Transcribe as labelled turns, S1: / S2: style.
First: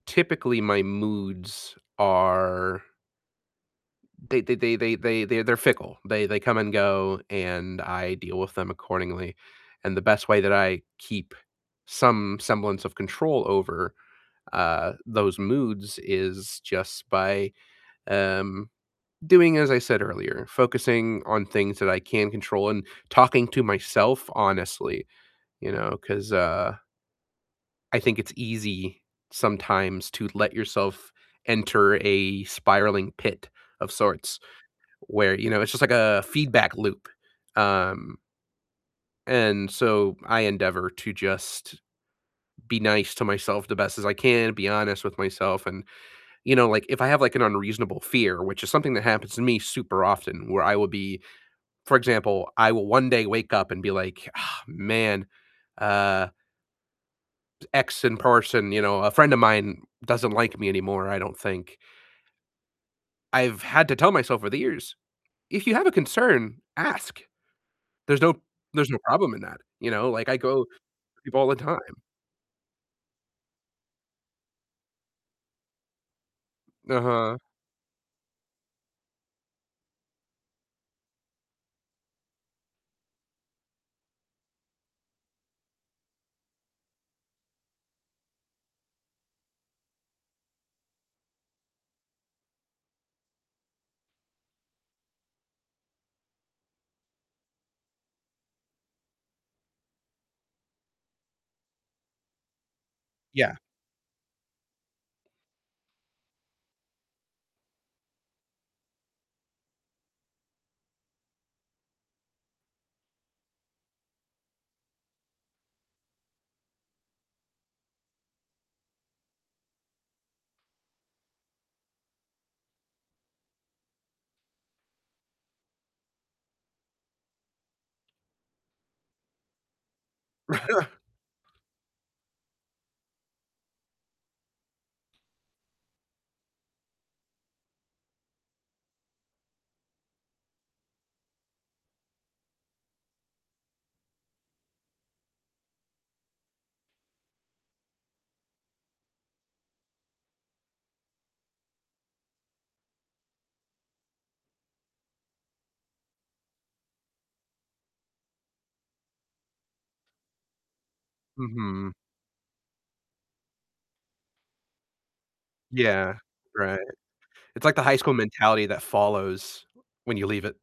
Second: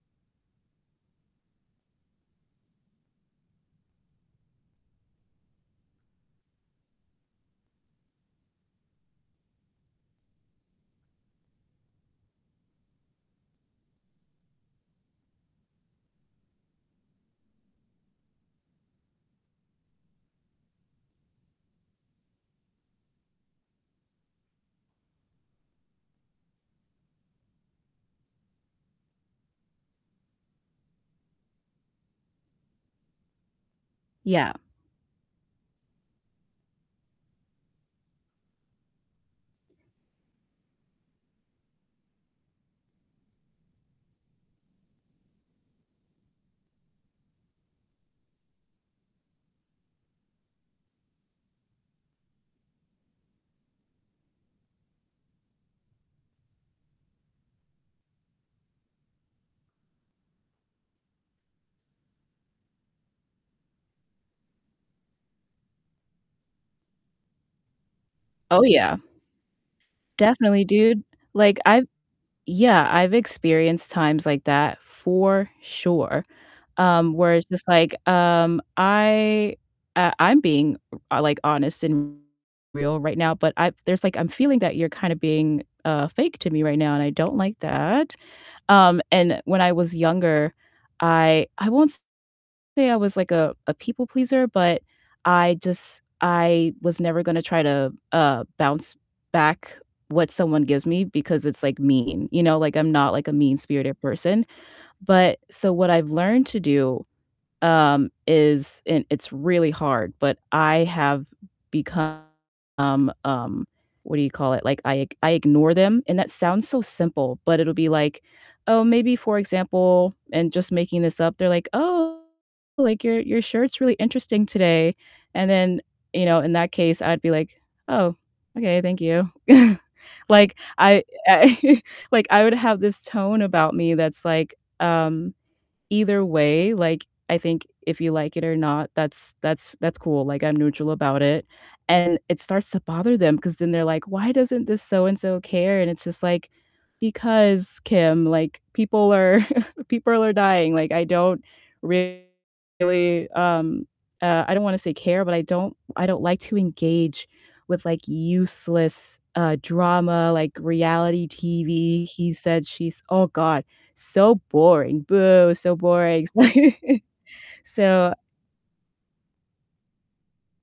S1: Typically my moods are They they they they they they they're fickle. They they come and go, and I deal with them accordingly. And the best way that I keep some semblance of control over, uh, those moods is just by, um, doing as I said earlier, focusing on things that I can control and talking to myself honestly, you know? 'Cause, uh I think it's easy sometimes to let yourself enter a spiraling pit of sorts
S2: Yeah.
S1: where, you know, it's just like a feedback loop. Um and so I endeavor to just be nice to myself the best as I can, be honest with myself and You know, like if I have, like, an unreasonable fear, which is something that happens to me super often, where I will be For example, I will one day wake up and be like, "Ah, man, uh" "X and person," you know, "A friend of mine doesn't like me anymore, I don't think." I've had to tell myself over the years, "If you have a concern, ask. There's no
S2: Oh
S1: there's
S2: yeah.
S1: no problem in that." You know? Like, I
S2: Definitely,
S1: go
S2: dude.
S1: people all the
S2: Like
S1: time.
S2: I've yeah, I've experienced times like that for sure. Um, where
S1: Uh-huh.
S2: it's just like, um I, uh, I'm being, uh, like honest and real right now, but I there's like, I'm feeling that you're kinda being, uh, fake to me right now, and I don't like that. Um, and when I was younger I I won't say I was like a a people pleaser, but I just I was never gonna try to, uh, bounce back what someone gives me because it's, like, mean. You know? Like, I'm not like a
S1: Yeah.
S2: mean-spirited person. But, so what I've learned to do, um, is and it's really hard. But I have become, um, what do you call it? Like I ig I ignore them, and that sounds so simple, but it'll be like, oh, maybe for example and just making this up, they're like, "Oh, like your your shirt's really interesting today." And then, you know, in that case I'd be like, "Oh, okay. Thank you." Like I I like, I would have this tone about me that's like, um, either way, like, I think if you like it or not, that's that's that's cool. Like, I'm neutral about it. And it starts to bother them 'cause then they're like, "Why doesn't this so-and-so care?" And it's just like, because Kim, like people are people are dying. Like I don't really, um, uh, I don't wanna say care, but I don't I don't like to engage with like useless, uh, drama, like reality
S1: Mhm.
S2: TV. He said she's Oh God. So boring, boo, so
S1: Yeah,
S2: boring.
S1: right. It's like the high school
S2: So
S1: mentality that follows when you leave it